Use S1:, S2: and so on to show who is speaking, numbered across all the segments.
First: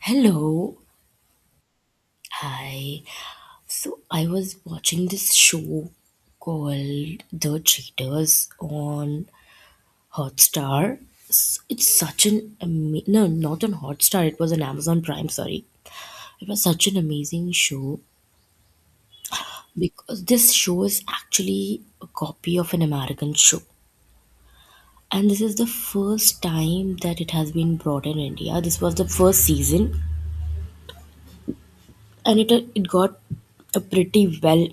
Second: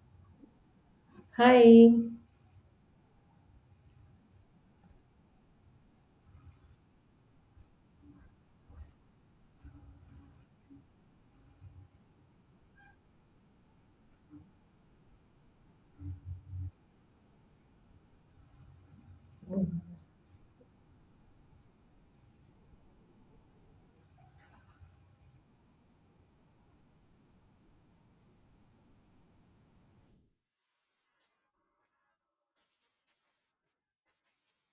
S1: Hello.
S2: Hi.
S1: Hi. So I was watching this show called The Cheaters on Hotstar. It's such an no, not on Hotstar. It was on Amazon Prime. Sorry, it was such an amazing show because this show is actually a copy of an American show, and this is the first time that it has been brought in India. This was the first season, and it got a pretty well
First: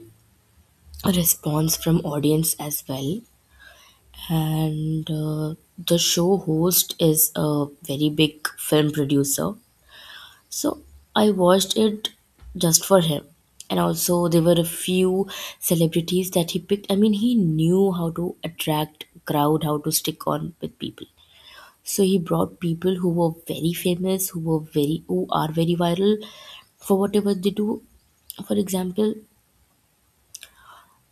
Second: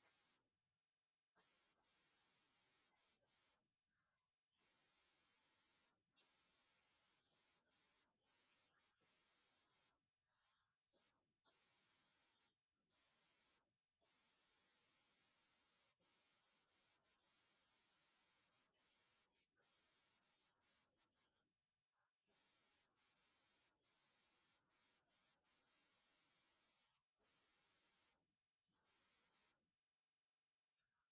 S1: response from audience as well, and the show host is a very big film producer, so I watched it just for him. And also there were a few celebrities that he picked. I mean, he knew how to attract crowd, how to stick on with people, so he brought people who were very famous, who are very viral for whatever they do. For example,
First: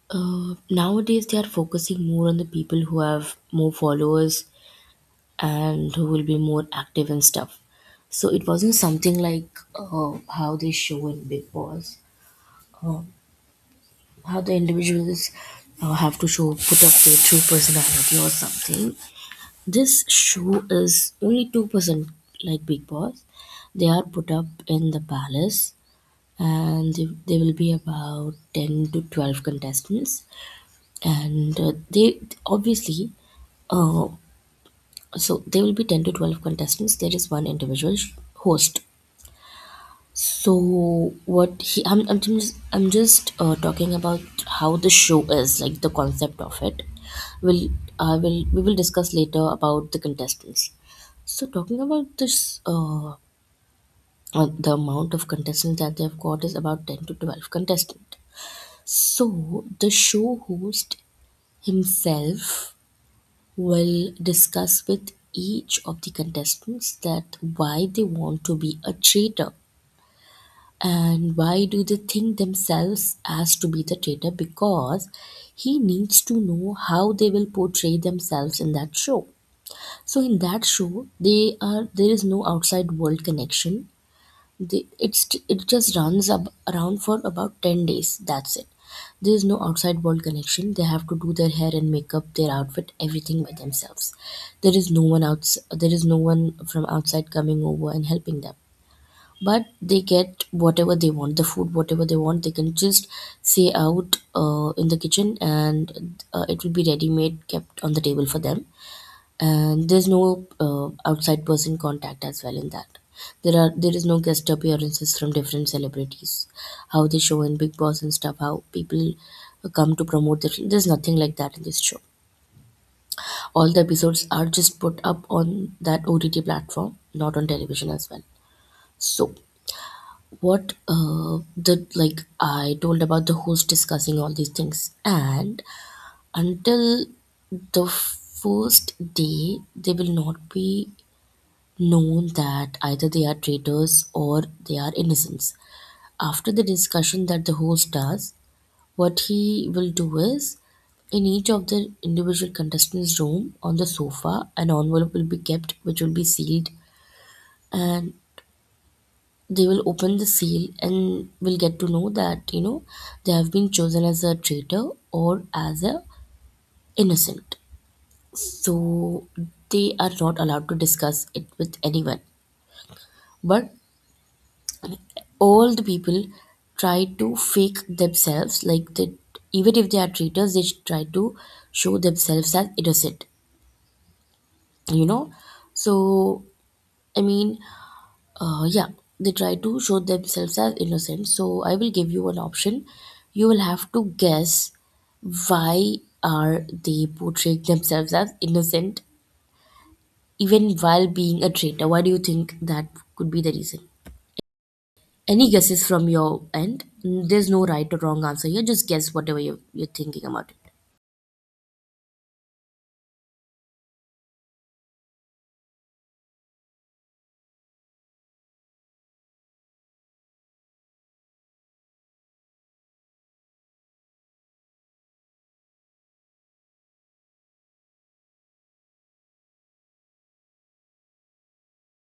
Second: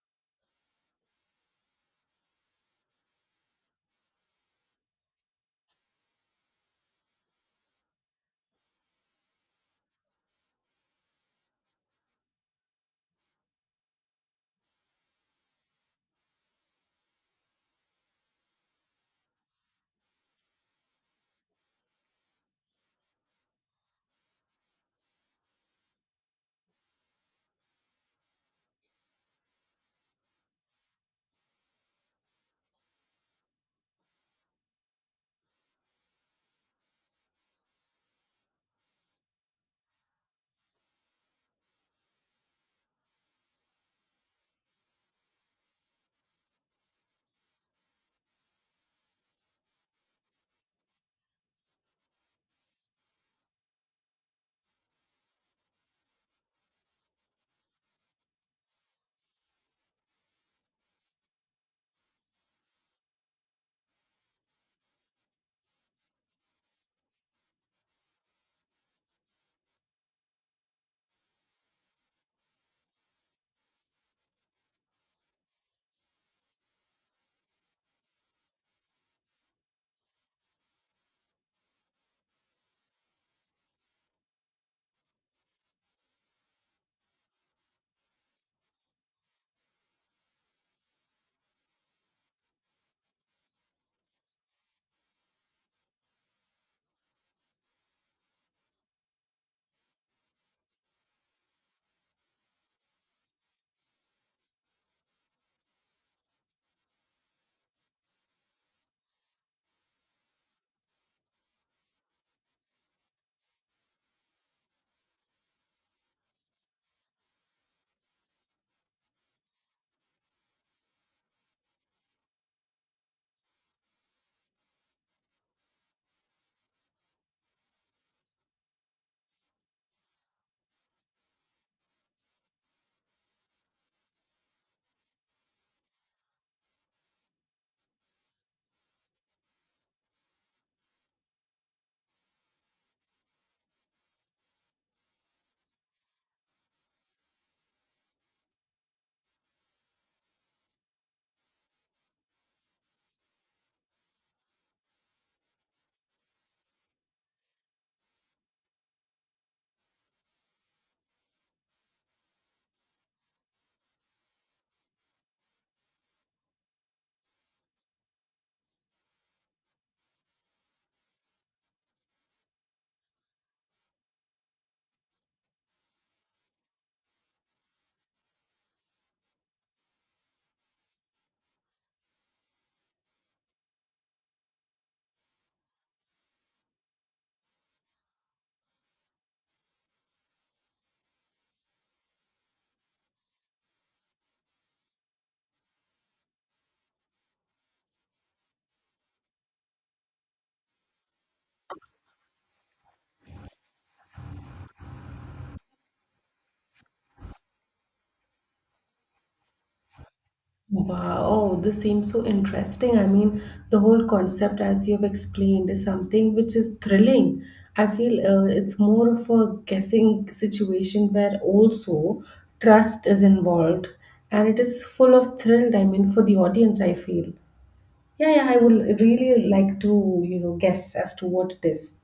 S1: Nowadays, they are focusing more on the people who have more followers and who will be more active and stuff. So it wasn't something like how they show in Big Boss, uh, how the individuals have to show put up their true personality or something. This show is only 2% like Big Boss. They are put up in the palace, and there will be about 10 to 12 contestants, and they obviously uh, so there will be 10 to 12 contestants. There is one individual host. So what he I'm just talking about how the show is, like, the concept of it. Will i will we will discuss later about the contestants. So talking about this, the amount of contestants that they've got is about 10 to 12 contestants. So the show host himself will discuss with each of the contestants that why they want to be a traitor, and why do they think themselves as to be the traitor, because he needs to know how they will portray themselves in that show. So in that show, they are there is no outside world connection. The, it's it just runs around for about 10 days, that's it. There is no outside world connection. They have to do their hair and makeup, their outfit, everything by themselves. There is no one from outside coming over and helping them. But they get whatever they want, the food. Whatever they want, they can just say out in the kitchen, and it will be ready made kept on the table for them. And there's no outside person contact as well in that. There is no guest appearances from different celebrities, how they show in Big Boss and stuff, how people come to promote their film. There's nothing like that in this show. All the episodes are just put up on that OTT platform, not on television as well. So what the like I told, about the host discussing all these things, and until the first day, they will not be known that either they are traitors or they are innocents. After the discussion that the host does, what he will do is, in each of the individual contestants' room, on the sofa, an envelope will be kept which will be sealed, and they will open the seal and will get to know that they have been chosen as a traitor or as a innocent. So they are not allowed to discuss it with anyone, but all the people try to fake themselves, like they even if they are traitors, they should try to show themselves as innocent you know so, I mean, yeah, they try to show themselves as innocent. So I will give you an option. You will have to guess why are they portraying themselves as innocent even while being a traitor. Why do you think that could be the reason? Any guesses from your end? There's no right or wrong answer here. Just guess whatever you're thinking about it.
S2: Wow. Oh, this seems so interesting. I mean, the whole concept, as you've explained, is something which is thrilling. I feel it's more of a guessing situation where also trust is involved, and it is full of thrill. I mean, for the audience, I feel. Yeah, yeah, I would really like to, guess as to what it is.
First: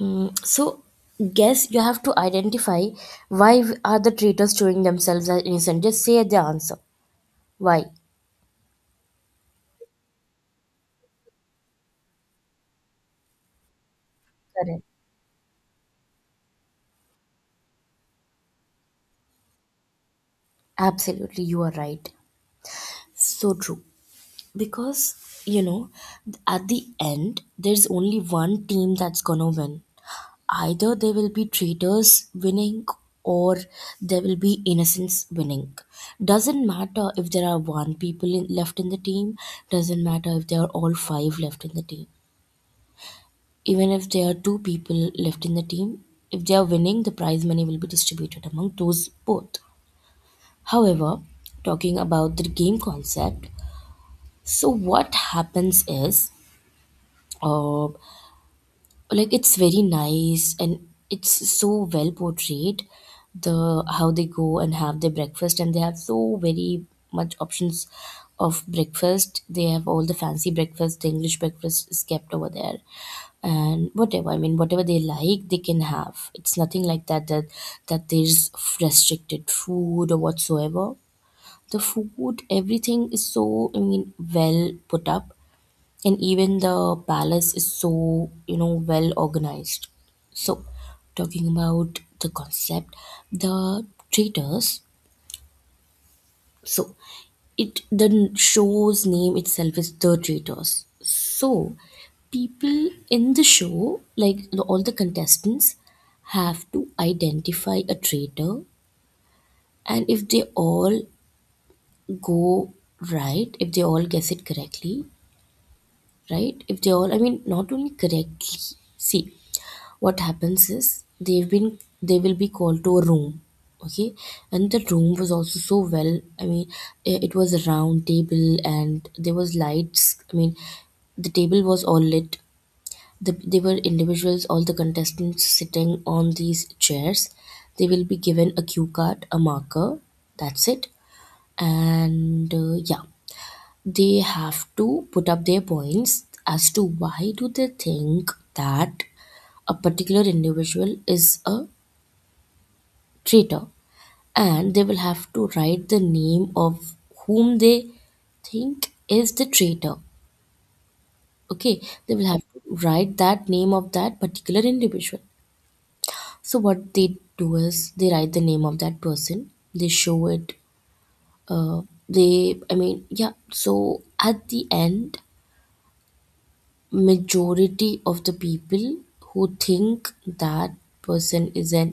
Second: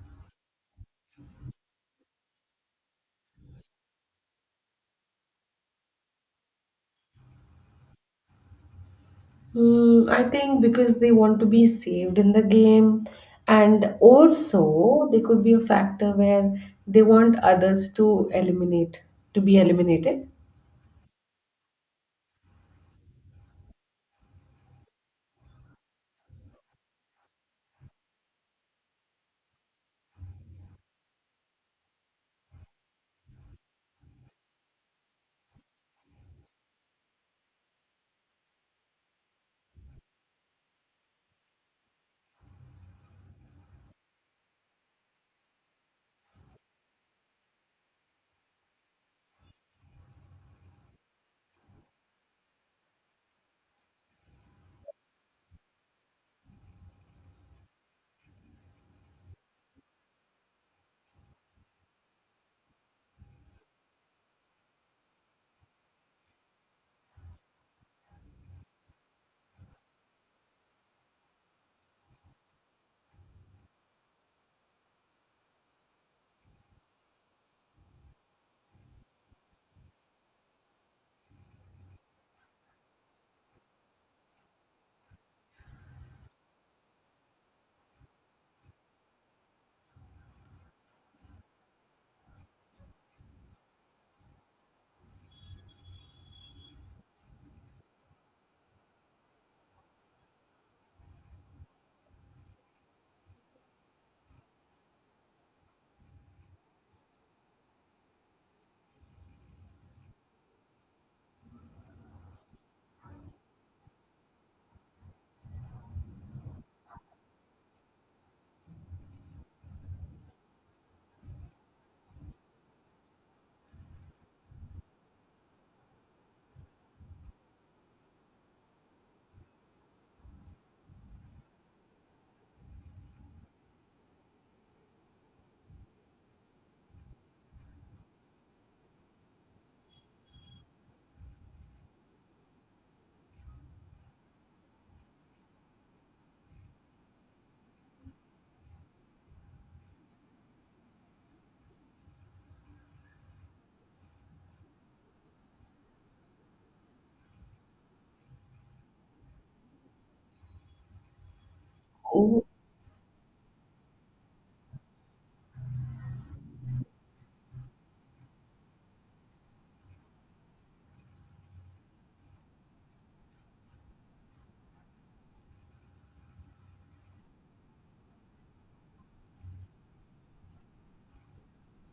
S1: So, guess, you have to identify why are the traitors showing themselves as innocent. Just say the answer. Why?
S2: Mm, I think because they want to be saved in the game, and
S1: Correct.
S2: also there could be a factor where they want others to eliminate, to be eliminated.
S1: Absolutely, you are right. So true. Because, you know, at the end, there's only one team that's gonna win. Either there will be traitors winning, or there will be innocents winning. Doesn't matter if there are one people left in the team, doesn't matter if there are all five left in the team. Even if there are two people left in the team, if they are winning, the prize money will be distributed among those both. However, talking about the game concept, so what happens is, uh, like, it's very nice, and it's so well portrayed. The how they go and have their breakfast, and they have so very much options of breakfast. They have all the fancy breakfast, the English breakfast is kept over there. And whatever, I mean, whatever they like, they can have. It's nothing like that, that there's restricted food or whatsoever. The food, everything is, so I mean, well put up. And even the palace is so well organized. So talking about the concept, the traitors, so it the show's name itself is The Traitors. So people in the show, like all the contestants have to identify a traitor. And if they all go right, if they all guess it correctly, right, if they all, I mean, not only correctly, see, what happens is, they will be called to a room, okay. And the room was also so well, I mean, it was a round table, and there was lights. I mean, the table was all lit. They were individuals, all the contestants sitting on these chairs. They will be given a cue card, a marker, that's it. And yeah, they have to put up their points as to why do they think that a particular individual is a traitor. And they will have to write the name of whom they think is the traitor. Okay, they will have
S2: Oh,
S1: to write that name of that particular individual. So what they do is they write the name of that person, they show it. uh, they, I mean, yeah, so at the end, majority of the people who think that person is an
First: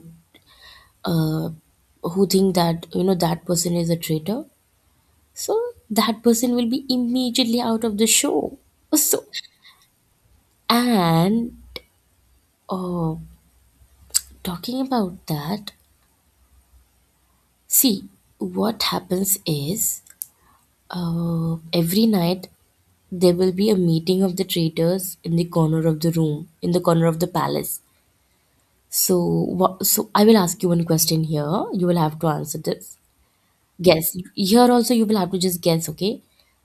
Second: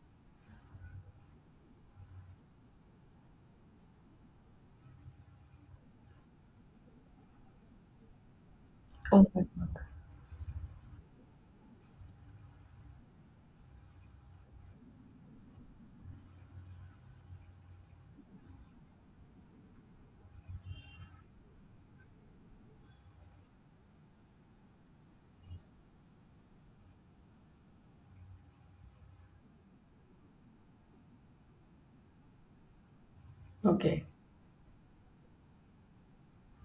S1: uh, who think that that person is a traitor, so that person will be immediately out of the show. So,
S2: oh my God.
S1: and uh, talking about that, see, what happens is, every night there will be a meeting of the traitors in the corner of the room, in the corner of the palace. So, so I will ask you one question here. You will have to answer this.
S2: Okay,
S1: Guess. Here also you will have to just guess, okay?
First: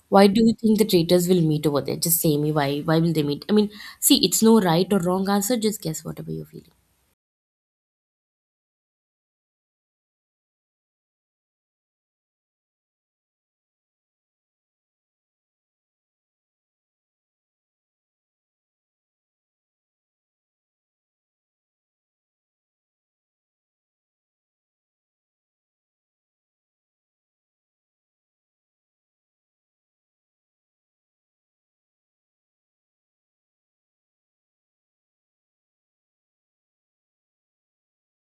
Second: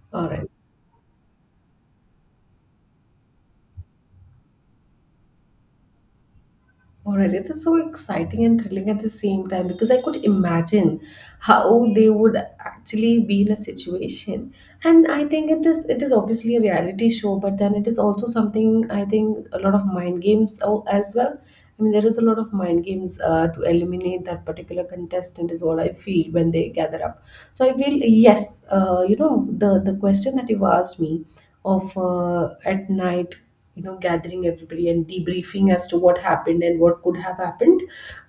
S1: Why
S2: all
S1: do
S2: right.
S1: you think the traitors will meet over there? Just say me why. Why will they meet? I mean, see, it's no right or wrong answer. Just guess whatever you're feeling.
S2: All right, it is so exciting and thrilling at the same time because I could imagine how they would actually be in a situation. And I think it is obviously a reality show, but then it is also something I think a lot of mind games as well. I mean, there is a lot of mind games to eliminate that particular contestant is what I feel when they gather up. So I feel yes, you know, the question that you asked me of at night, you know, gathering everybody and debriefing as to what happened and what could have happened,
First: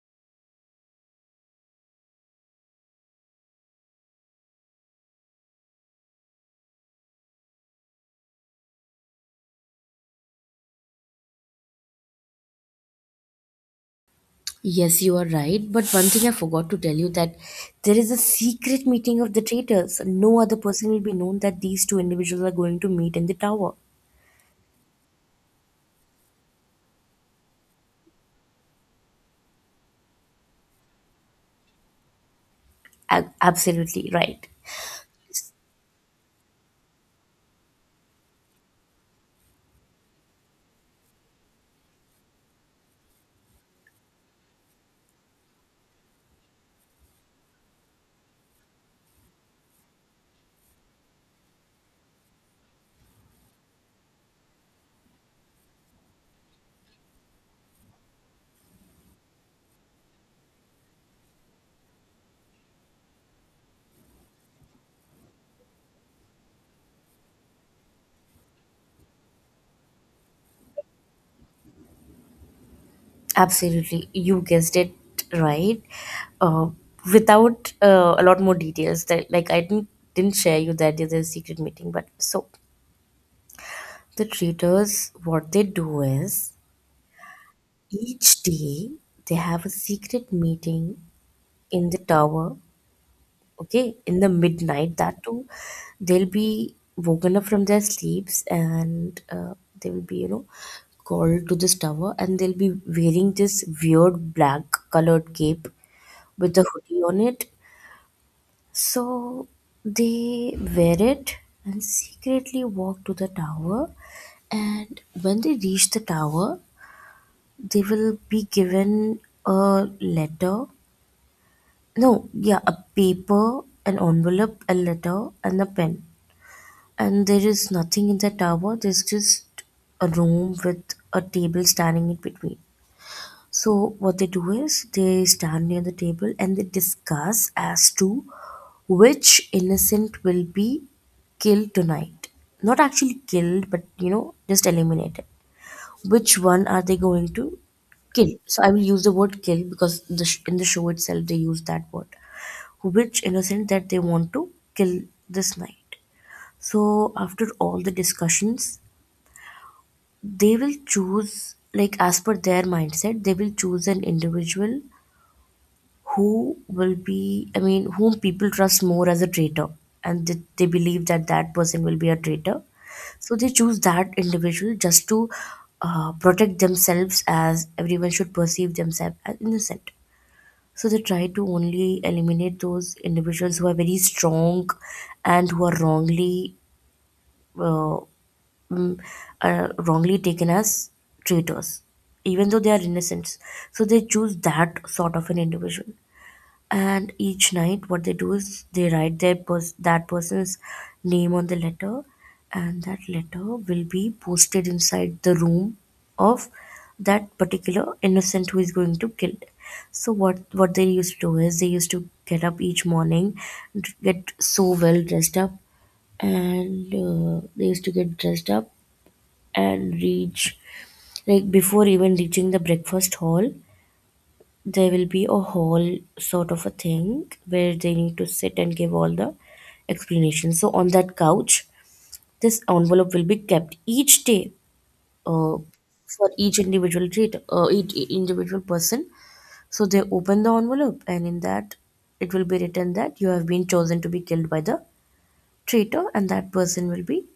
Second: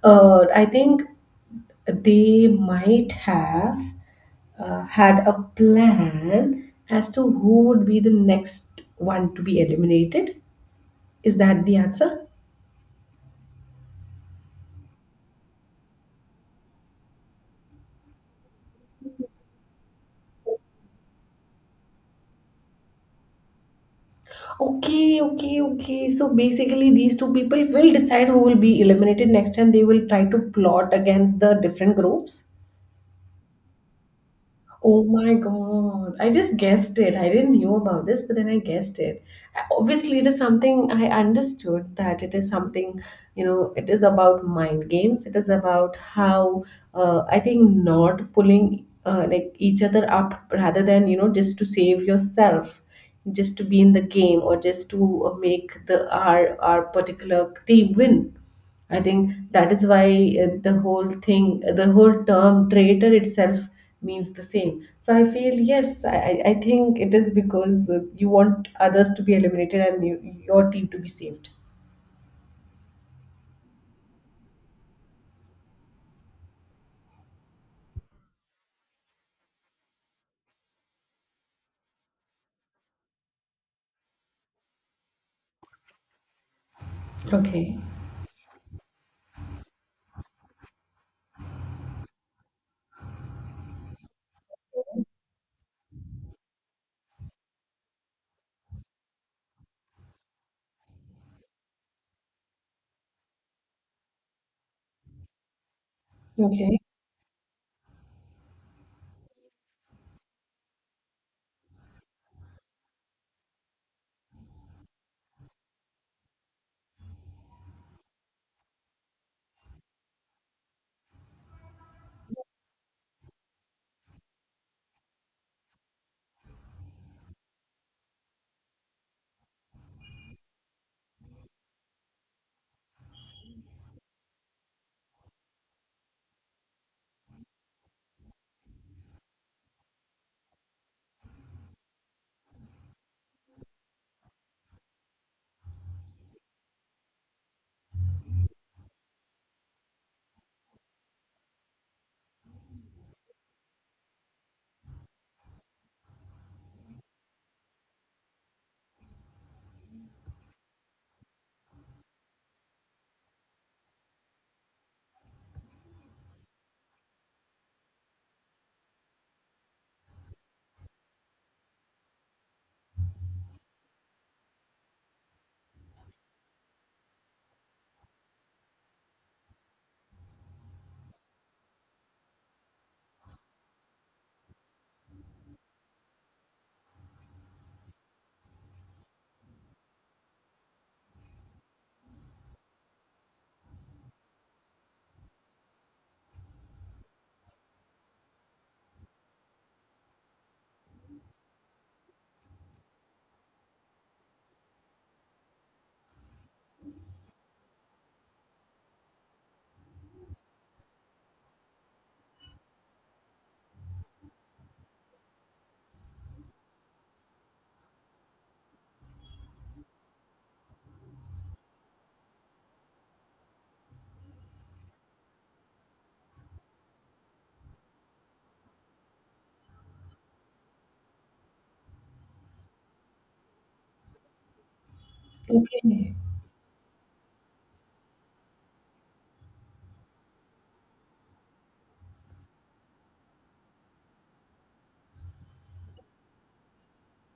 S2: I think they might have had a plan as to who would be the next one to be eliminated. Is that the answer?
S1: Yes, you are right. But one thing I forgot to tell you, that there is a secret meeting of the traitors. No other person will be known that these two individuals are going to meet in the tower.
S2: Okay, okay, okay. So basically these two people will decide who will be eliminated next, and they will try to plot against the different groups.
S1: Absolutely right.
S2: Oh my God. I just guessed it. I didn't know about this, but then I guessed it. Obviously, it is something I understood that it is something, you know, it is about mind games. It is about how I think not pulling like each other up rather than, you know, just to save yourself, just to be in the game or just to make the our particular team win. I think that is why the whole thing, the whole term traitor itself means the same. So I feel, yes, I think it is because you want others to be eliminated and you, your team to be saved.
S1: Absolutely, you guessed it right. Uh, without a lot more details, that like I didn't share you that there's a secret meeting, but so the traders, what they do is,
S2: Okay.
S1: each day they have a secret meeting in the tower. Okay, in the midnight, that too, they'll be woken up from their sleeps, and they will be called to this tower, and they'll be wearing this weird black colored cape with the
S2: Okay.
S1: hoodie on it. So they wear it and secretly walk to the tower. And when they reach the tower, they will be given a letter. No, yeah, a paper, an envelope, a letter, and a pen. And there is nothing in the tower, there's just a room with a table standing in between. So what they do is they stand near the table, and they discuss as to which innocent will be killed tonight. Not actually killed, but just eliminated. Which one are they going to kill? So I will use the word kill because the in the show itself they use that word. Which innocent that they want to kill this night. So after all the discussions, they will choose, like, as per their mindset, they will choose an individual who will be, I mean, whom people trust more as a traitor, and they believe that that person will be a traitor, so they choose that individual just to protect themselves, as everyone should perceive themselves as innocent. So they try to only eliminate those individuals who are very strong and who are wrongly uh, mm, wrongly taken as traitors, even though they are innocents. So they choose that sort of an individual. And each night what they do is they write that person's name on the letter, and that letter will be posted inside the room of that particular innocent who is going to kill. So what they used to do is they used to get up each morning, get so well dressed up, and they used to get dressed up and reach, like, before even reaching the breakfast hall, there will be a hall sort of a thing where they need to sit and give all the explanations. So on that couch, this envelope will be kept each day, uh,
S2: Okay.
S1: for each each individual person. So they open the envelope, and in that, it will be written that you have been chosen to be killed by the traitor, and that person will be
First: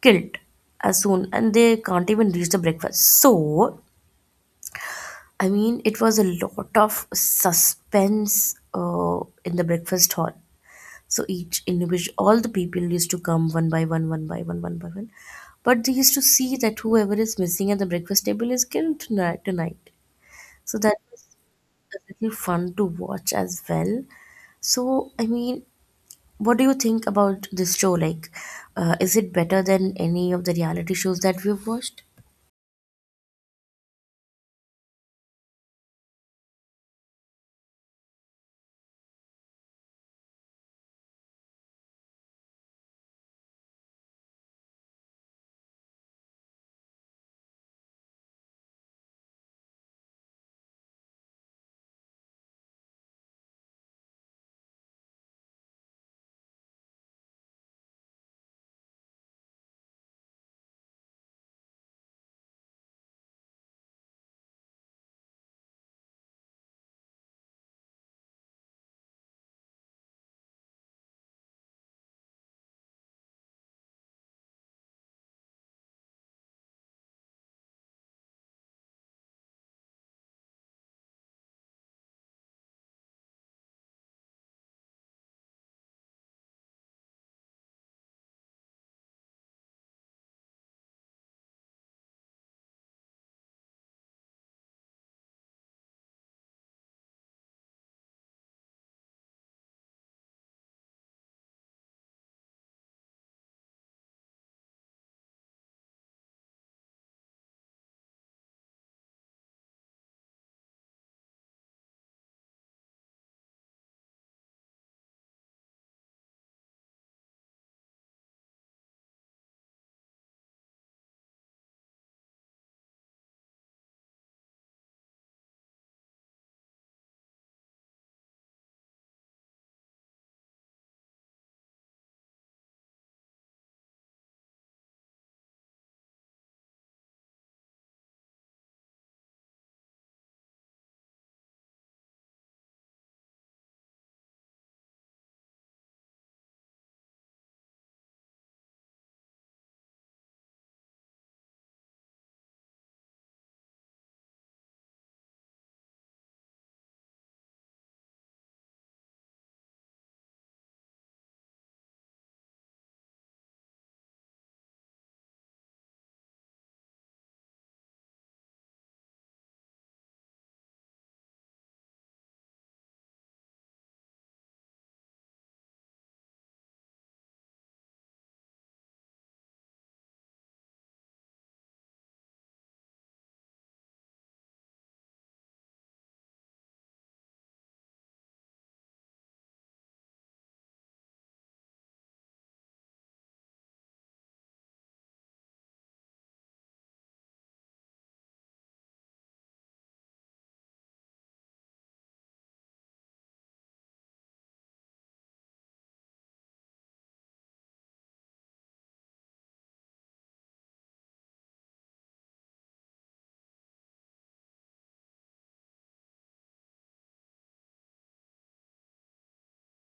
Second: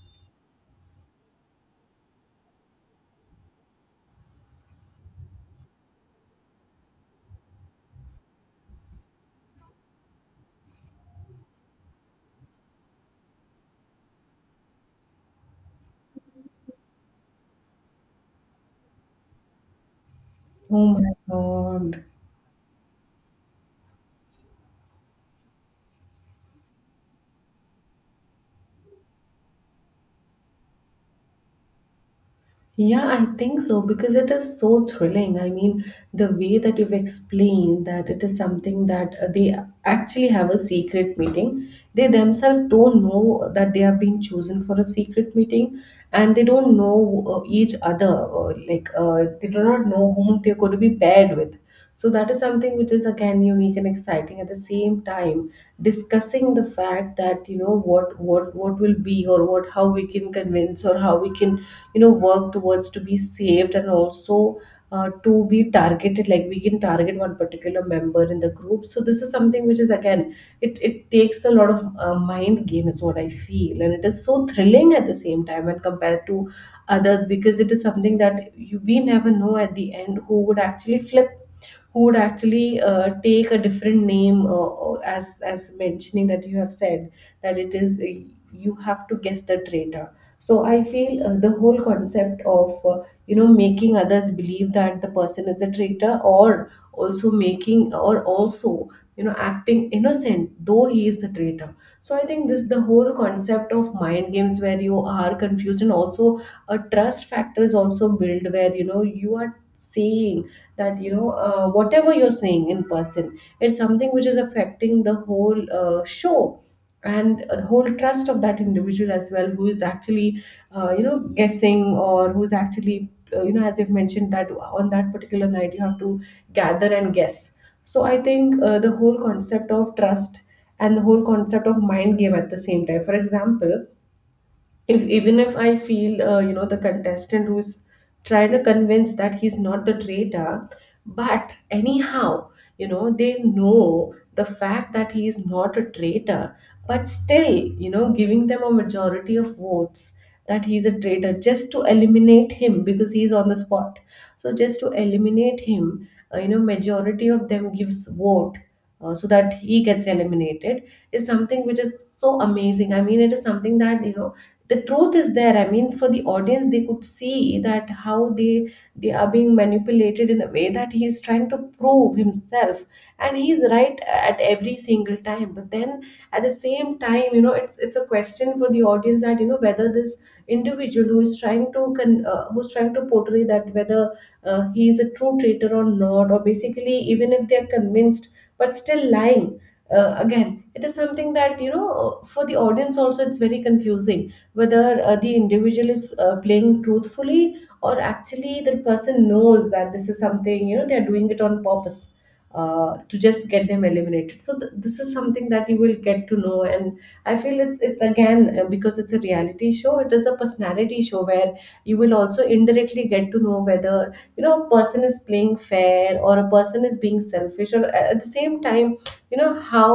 S1: killed as soon, and they can't even reach the breakfast. So I mean, it was a lot of suspense in the breakfast hall. So each individual, all the people used to come one by one, one by one, one by one. But they used to see that whoever is missing at the breakfast table is killed tonight. So
S2: Oh
S1: that
S2: my
S1: was
S2: God.
S1: a little fun to watch as well. So, I mean, what do you think about this show? Like, is it better than any of the reality shows that we've watched?
S2: Yeah, I think so because it is so thrilling. I mean, the way that you've explained that it is something that they actually have a secret meeting. They themselves don't know that they have been chosen for a secret meeting, and they don't know each other. They do not know whom they're going to be paired with. So that is something which is again unique and exciting. At the same time, discussing the fact that, you know, what will be, or what, how we can convince or how we can, you know, work towards to be saved, and also to be targeted. Like, we can target one particular member in the group. So this is something which is again, it takes a lot of mind game is what I feel, and it is so thrilling at the same time when compared to others because it is something that you we never know at the end who would actually flip, who would actually take a different name, or as mentioning that you have said that it is, you have to guess the traitor. So I feel, the whole concept of, you know, making others believe that the person is a traitor, or also making, or also, you know, acting innocent though he is the traitor. So I think this, the whole concept of mind games where you are confused, and also a trust factor is also built where, you know, you are saying that, you know, whatever you're saying in person, it's something which is affecting the whole show and the whole trust of that individual as well, who is actually you know, guessing, or who's actually you know, as you've mentioned that on that particular night you have to gather and guess. So I think the whole concept of trust and the whole concept of mind game at the same time. For example, if even if I feel, you know, the contestant who's trying to convince that he's not the traitor, but anyhow, you know, they know the fact that he is not a traitor, but still, you know, giving them a majority of votes that he's a traitor just to eliminate him because he's on the spot, so just to eliminate him, you know, majority of them gives vote, so that he gets eliminated, is something which is so amazing. I mean, it is something that, you know, the truth is there. I mean, for the audience, they could see that how they are being manipulated in a way that he is trying to prove himself, and he's right at every single time, but then at the same time, you know, it's a question for the audience that, you know, whether this individual who is trying to who's trying to portray that, whether he is a true traitor or not, or basically even if they are convinced but still lying, again it is something that, you know, for the audience also it's very confusing whether the individual is playing truthfully, or actually the person knows that this is something, you know, they're doing it on purpose, to just get them eliminated. So this is something that you will get to know, and I feel it's again because it's a reality show, it is a personality show, where you will also indirectly get to know whether, you know, a person is playing fair or a person is being selfish, or at the same time, you know, how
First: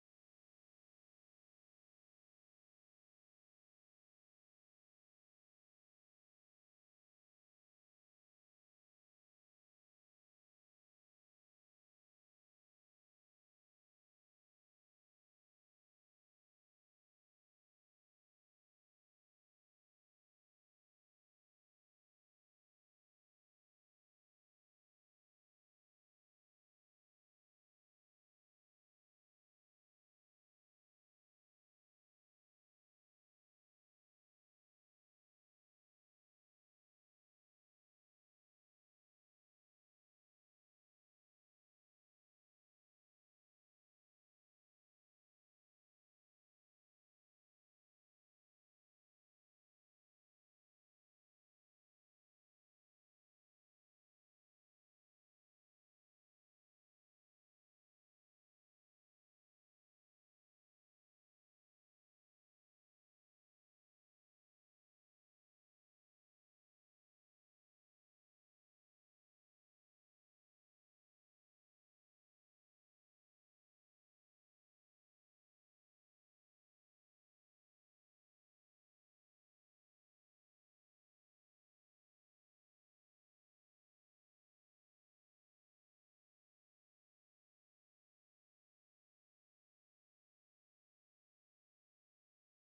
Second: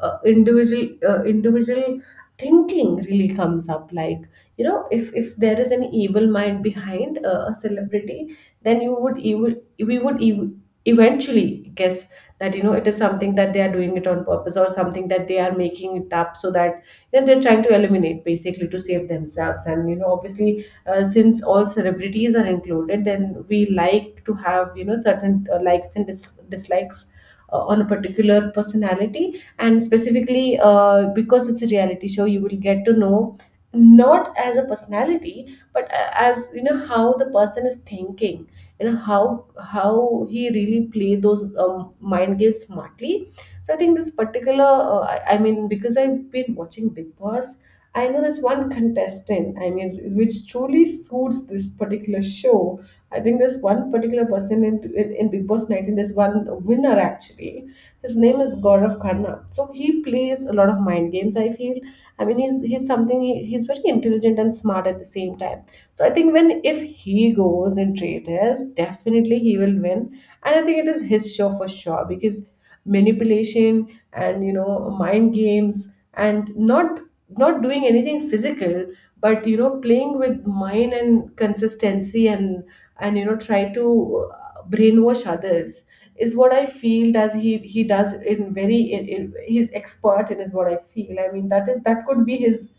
S2: a, a individual, individual thinking really comes up. Like, you know, if there is an evil mind behind a celebrity, then you would you we would eventually guess that, you know, it is something that they are doing it on purpose, or something that they are making it up, so that, you know, they're trying to eliminate basically to save themselves. And, you know, obviously since all celebrities are included, then we like to have, you know, certain likes and dislikes on a particular personality. And specifically, because it's a reality show, you will get to know not as a personality, but as, you know, how the person is thinking. You know how he really play those mind games smartly. So I think this particular I mean, because I've been watching Big Boss, I know there's one contestant, I mean, which truly suits this particular show. I think there's one particular person in, in Big Boss 19. There's one winner actually. His name is Gaurav Khanna. So he plays a lot of mind games, I feel. I mean, he's something, he's very intelligent and smart at the same time. So I think when, if he goes in traders, definitely he will win. And I think it is his show for sure because manipulation and, you know, mind games, and not doing anything physical, but, you know, playing with mind and consistency, and, you know, try to brainwash others is what I feel. Does he does in very in he's expert in, is what I feel. I mean, that is, that could be his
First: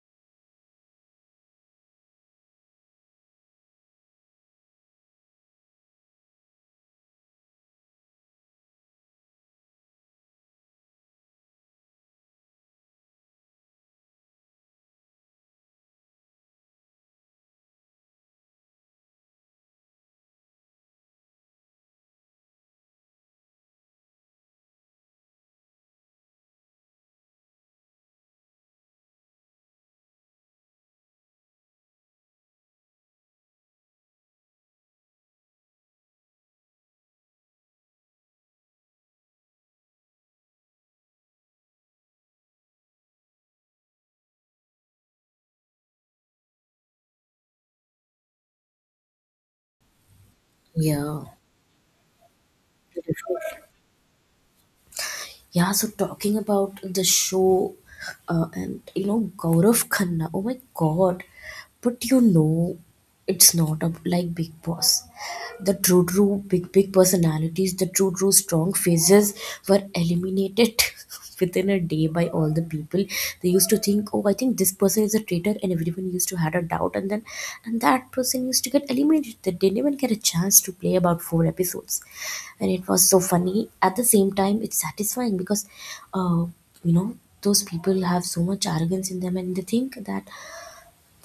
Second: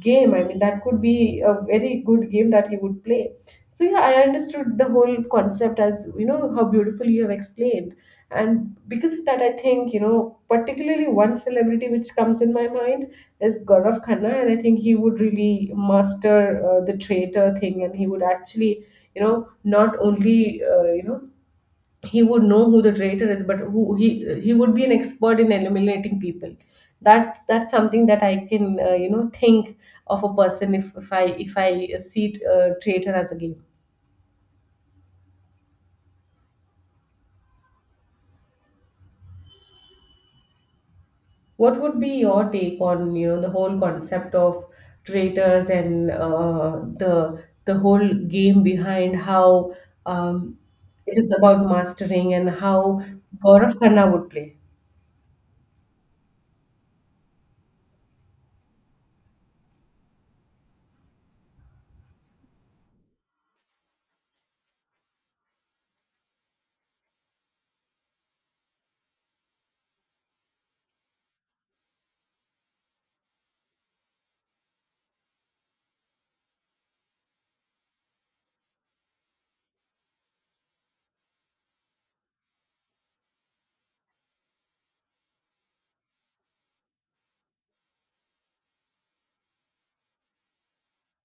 S2: game. I mean, that could be a very good game that he would play. So yeah, I understood the whole concept, as, you know, how beautifully you have explained, and because of that, I think, you know, particularly one celebrity which comes in my mind is Gaurav Khanna, and I think he would really master the traitor thing, and he would actually, you know, not only you know, he would know who the traitor is, but who he would be an expert in eliminating people. That, that's something that I can, you know, think of a person, if I, if I see, traitor as a game. What would be your take on, you know, the whole concept of traitors, and the whole game behind how, um, it
S1: Yeah,
S2: is about mastering and how
S1: beautiful.
S2: Gaurav Khanna would play.
S1: Yeah, so talking about the show and you know Gaurav Khanna. Oh my god. But you know it's not up like Big Boss. The true big personalities, the true strong faces were eliminated within a day by all the people. They used to think, oh, I think this person is a traitor, and everyone used to had a doubt, and then and that person used to get eliminated. They didn't even get a chance to play about four episodes, and it was so funny. At the same time it's satisfying because uh, you know, those people have so much arrogance in them and they think that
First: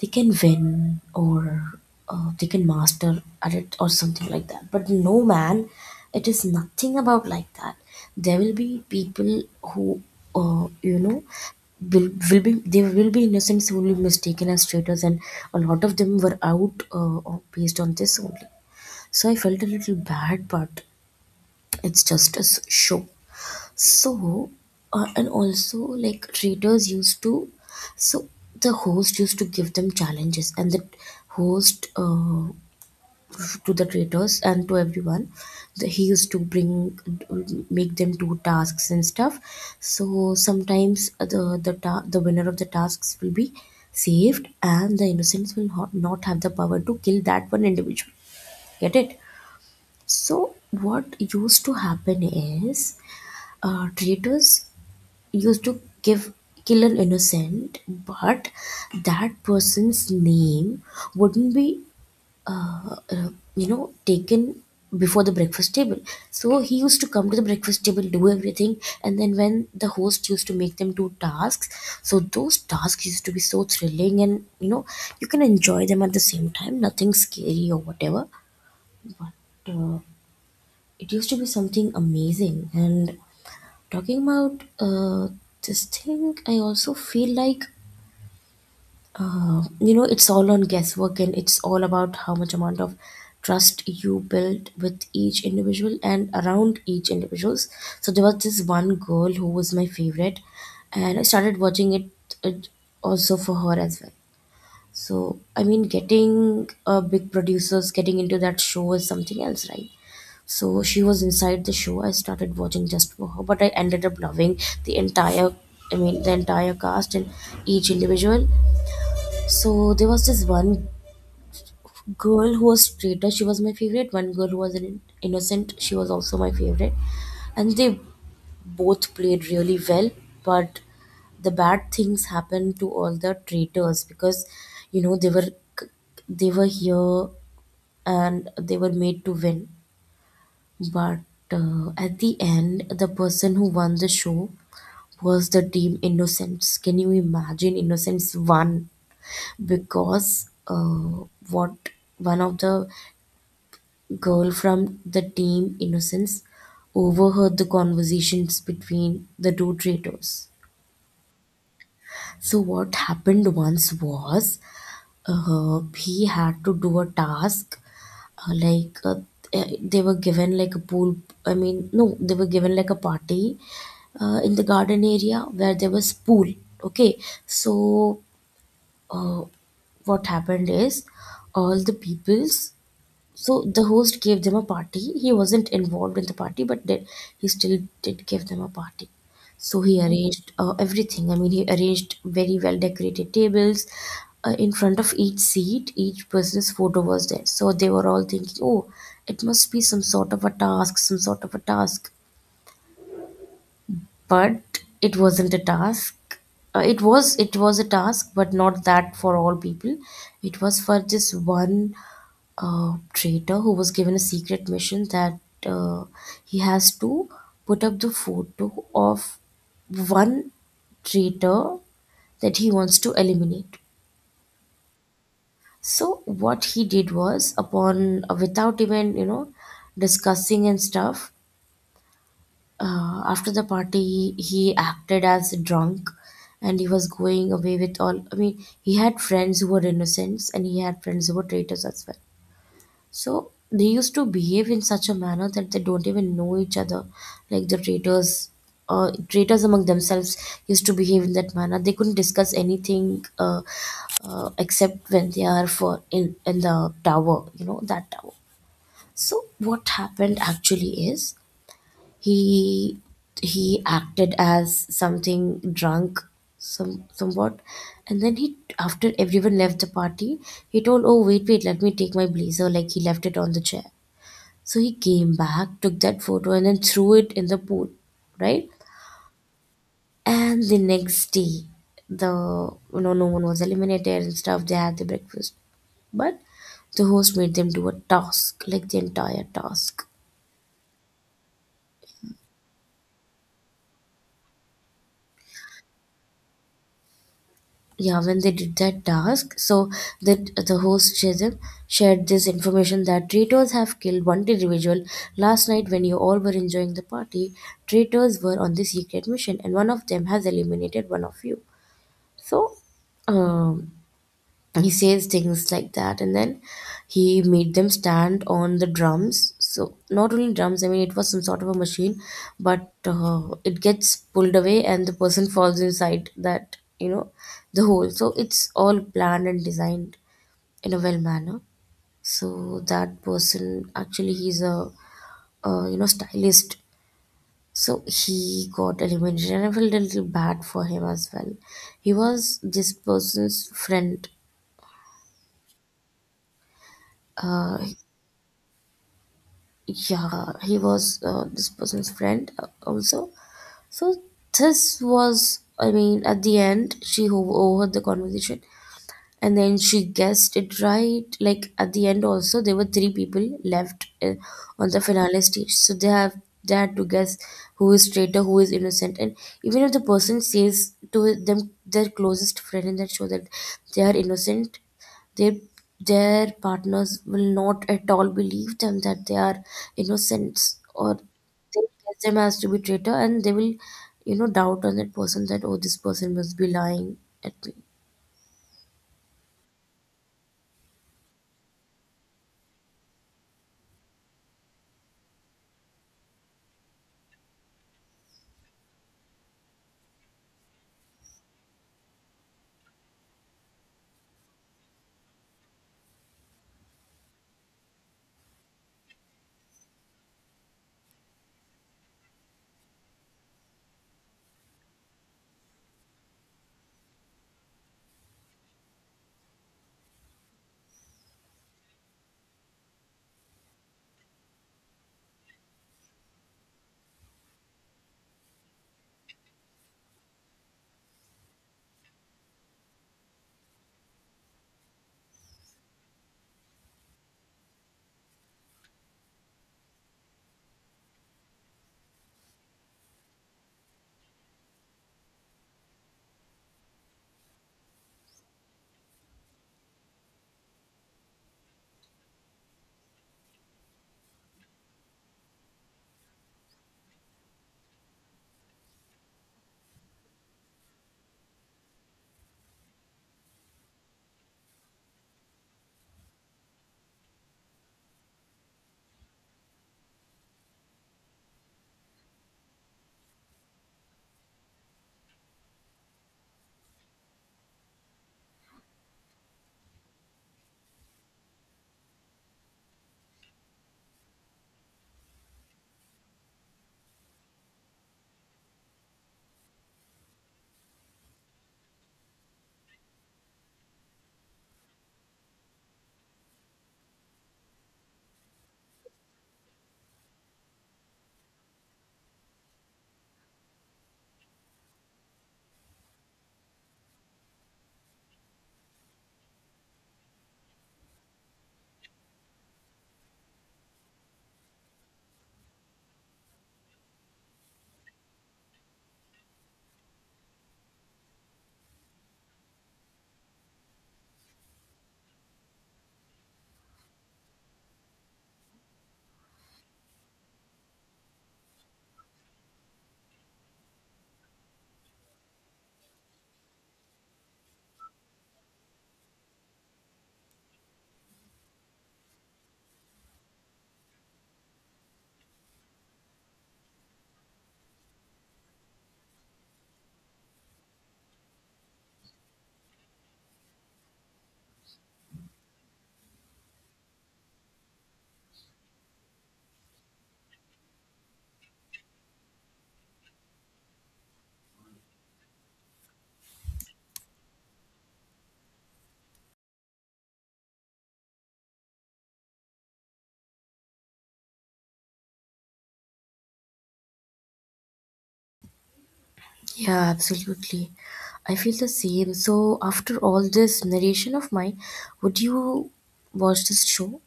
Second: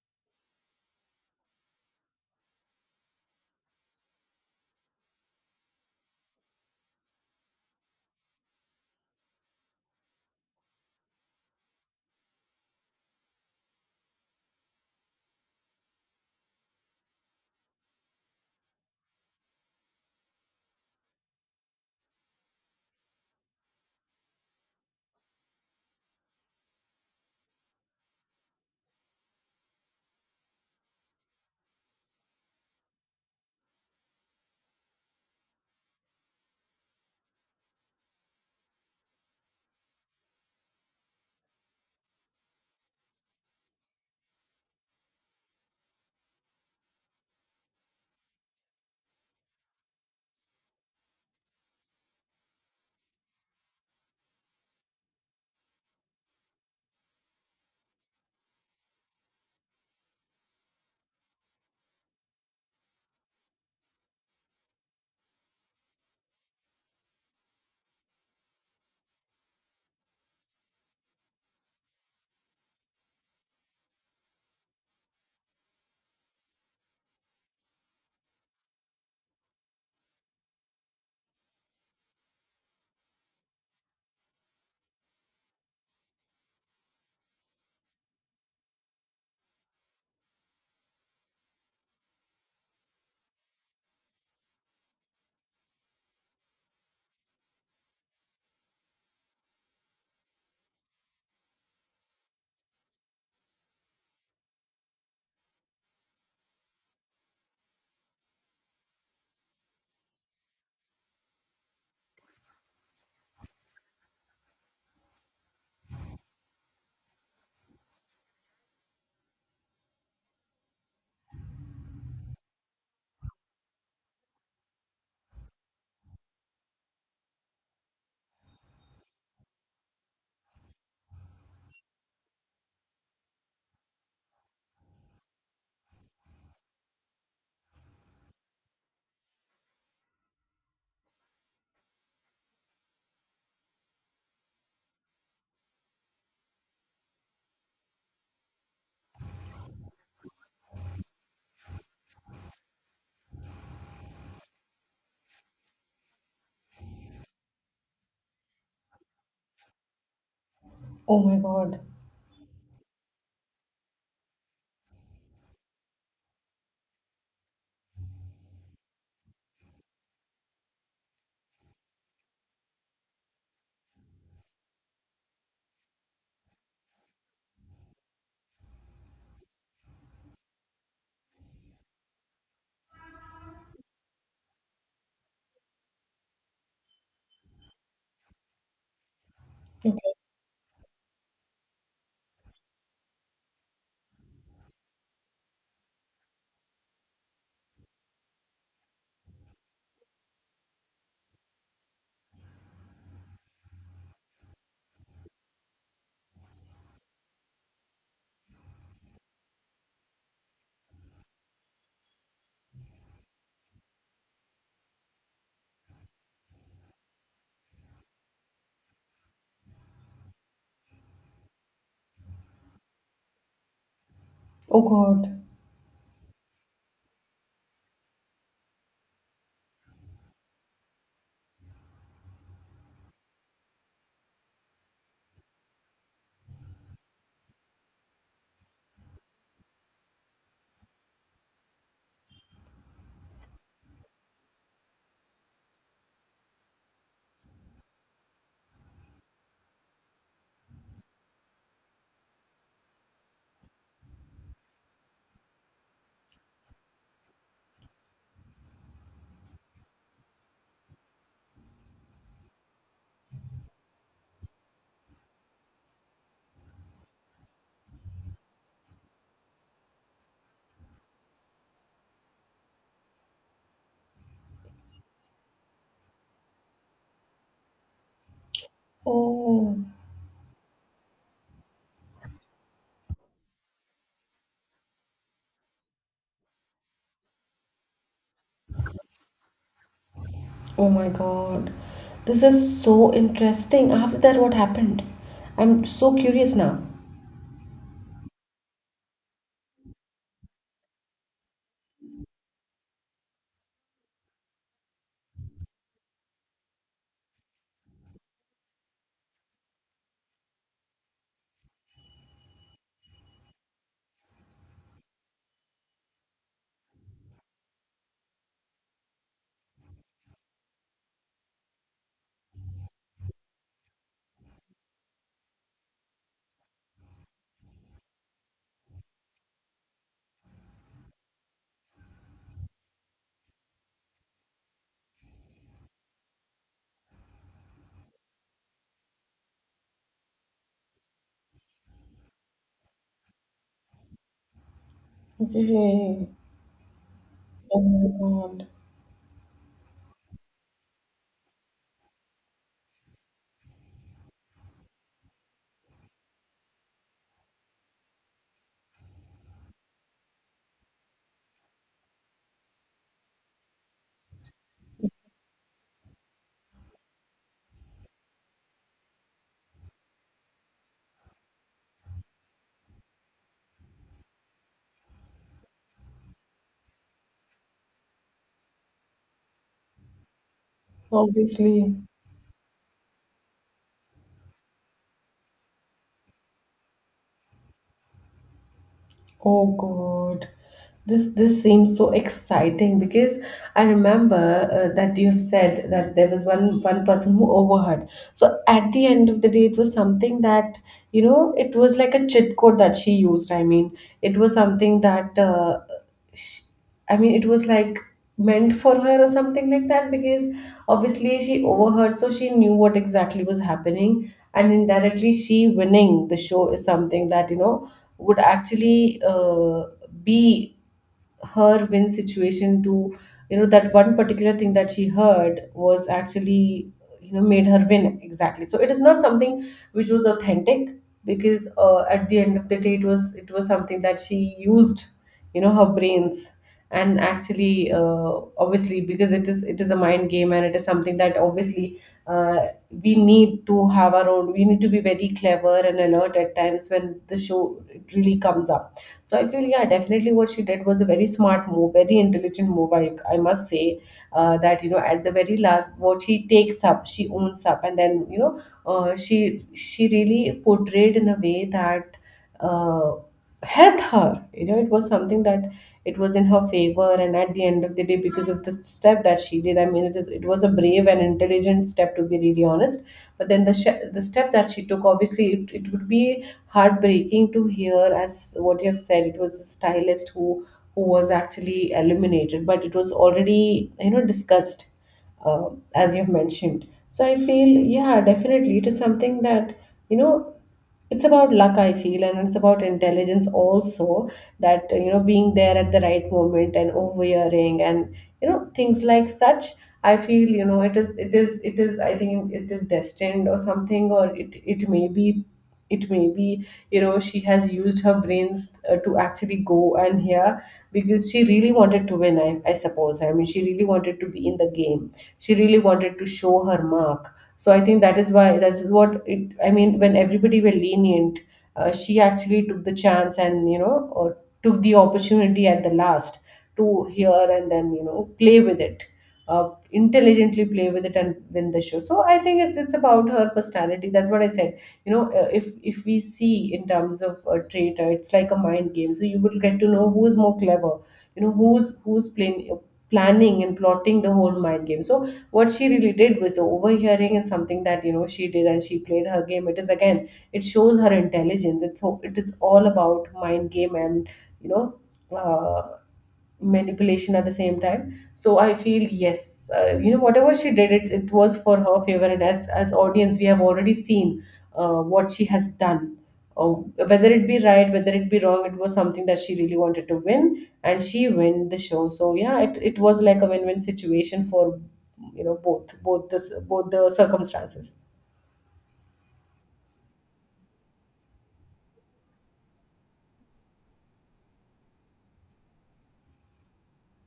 S1: they can win, or they can master at it or something like that. But no man, it is nothing about like that. There will be people who you know, will be they will be innocents who will be mistaken as traitors, and a lot of them were out based on this only. So I felt a little bad, but it's just a show. So and also, like, traders used to, so the host used to give them challenges, and the host to the traders and to everyone, he used to bring, make them do tasks and stuff. So sometimes the winner of the tasks will be saved, and the innocents will not have the power to kill that one individual, get it? So what used to happen is traitors used to give, kill an innocent, but that person's name wouldn't be uh, uh, you know, taken before the breakfast table. So he used to come to the breakfast table, do everything, and then when the host used to make them do tasks, so those tasks used to be so thrilling, and you know, you can enjoy them at the same time. Nothing scary or whatever, but it used to be something amazing. And talking about this thing, I also feel like you know, it's all on guesswork, and it's all about how much amount of trust you build with each individual and around each individuals. So there was this one girl who was my favorite, and I started watching it, it also for her as well. So I mean, getting big producers getting into that show is something else, right? So she was inside the show. I started watching just for her, but I ended up loving the entire, I mean, the entire cast and each individual. So there was this one girl who was traitor. She was my favorite. One girl who was an innocent. She was also my favorite, and they both played really well. But the bad things happened to all the traitors because, you know, they were here, and they were made to win. But at the end, the person who won the show was the team Innocence. Can you imagine Innocence won? Because what one of the girl from the team Innocence overheard the conversations between the two traitors.
S2: Oh my god.
S1: So what happened once was, he had to do a task, uh, like uh, they were given like a pool, I mean no, they were given like a party in the garden area where there was pool, okay. So uh, what happened is, all the peoples, so the host gave them a party. He wasn't involved in the party, but then he still did give them a party. So
S2: Okay.
S1: he arranged everything. I mean, he arranged very well decorated tables. In front of each seat, each person's photo was there. So they were all thinking, oh, it must be some sort of a task, but it wasn't a task. Uh, it was a task, but not that for all people. It was for this one traitor who was given a secret mission, that uh, he has to put up the photo of one traitor that he wants to eliminate.
S2: Oh god.
S1: So what he did was, upon without even, you know, discussing and stuff, after the party he acted as drunk, and he was going away with all, I mean, he had friends who were innocents, and he had friends who were traitors as well. So they used to behave in such a manner that they don't even know each other, like the traitors, traitors among themselves used to behave in that manner. They couldn't discuss anything, except when they are for in the tower, you know, that tower. So what happened actually is, he he acted as something drunk, some somewhat, and then he after everyone left the party, he told, oh, wait wait, let me take my blazer, like he left it on the chair. So he came back, took that photo, and then threw it in the pool, right?
S2: Oh.
S1: And the next day, the, you know, no one was eliminated and stuff, they had the breakfast, but the host made them do a task, like the entire task.
S2: Oh my God. This is so interesting. After that, what happened? I'm so curious now.
S1: Yeah, when they did that task, so that the host Shazam shared this information that traitors have killed one individual last night when you all were enjoying the party. Traitors were on the secret mission, and one of them has eliminated one of you. So, um, he says things like that, and then he made them stand on the drums, so not only drums, I mean, it was some sort of a machine, but it gets pulled away, and the person falls inside that, you know, the hole. So it's all planned and designed in a well manner. So that person actually, he's a you know, stylist. So he got eliminated, and I felt a little bad for him as well. He was this person's friend.
S2: Okay.
S1: Uh,
S2: Oh my God.
S1: yeah, he was, this person's friend, also. So this was, I mean, at the end, she overheard the conversation, and then she guessed it right. Like at the end also, there were three people left on the finale stage. So they have, they had to guess who is traitor, who is innocent. And even if the person says to them, their closest friend in that show, that they are innocent, their their partners will not at all believe them that they are innocents, or they
S2: Obviously.
S1: guess them as to be traitor, and they will, you know, doubt on that person that, oh, this person must be lying at me.
S2: Oh God. This seems so exciting because I remember that you have said that there was one, one person who overheard. So at the end of the day, it was something that, you know, it was like a cheat code that she used. I mean, it was something that sh it was like meant for her or something like that because obviously she overheard, so she knew what exactly was happening, and indirectly, she winning the show is something that would actually be her win situation. To you know That one particular thing that she heard was actually made her win exactly, so it is not something which was authentic, because at the end of the day it was something that she used, her brains. And actually, obviously, because it is a mind game, and it is something that obviously we need to have our own, we need to be very clever and alert at times when the show it really comes up. So I feel, yeah, definitely what she did was a very smart move, very intelligent move. I must say that at the very last, what she takes up, she owns up, and then she really portrayed in a way that uh, helped her. You know, it was something that it was in her favor, and at the end of the day, because of the step that she did, I mean, it was a brave and intelligent step, to be really honest. But then the step that she took, obviously it would be heartbreaking to hear, as what you have said, it was a stylist who was actually eliminated, but it was already, you know, discussed, uh, as you've mentioned. So I feel, yeah, definitely it is something that, you know, it's about luck, I feel, and it's about intelligence also. That you know, being there at the right moment and overhearing, and you know, things like such. I feel, you know, it is I think it is destined, or something, or it may be, it may be, you know, she has used her brains to actually go and hear, because she really wanted to win, I suppose. I mean, she really wanted to be in the game, she really wanted to show her mark. So I think that is why, that is what it, I mean, when everybody were lenient, she actually took the chance, and you know, or took the opportunity at the last to hear, and then you know, play with it, intelligently play with it and win the show. So I think it's about her personality. That's what I said. You know, if we see in terms of a trait, it's like a mind game, so you will get to know who's more clever, you know, who's playing, planning and plotting the whole mind game. So what she really did was overhearing is something that, you know, she did, and she played her game. It is, again, it shows her intelligence. It's, so it is all about mind game and, you know, uh, manipulation at the same time. So I feel, yes, you know, whatever she did, it was for her favor, and as audience, we have already seen what she has done. Oh, whether it be right, whether it be wrong, it was something that she really wanted to win, and she win the show. So yeah, it was like a win win situation for, you know, both both the circumstances.
S1: Yeah, absolutely. I feel the same. So, after all this narration of mine, would you watch this show?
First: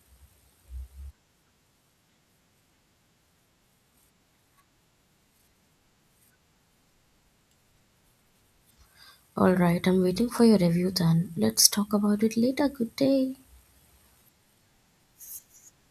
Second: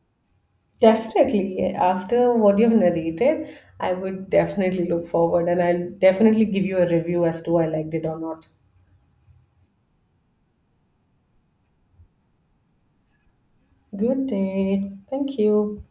S2: Definitely, after what you've narrated, I would definitely look forward, and I'll definitely give you a review as to I liked it or not.
S1: All right, I'm waiting for your review then. Let's talk about it later. Good day.
S2: Good day. Thank you.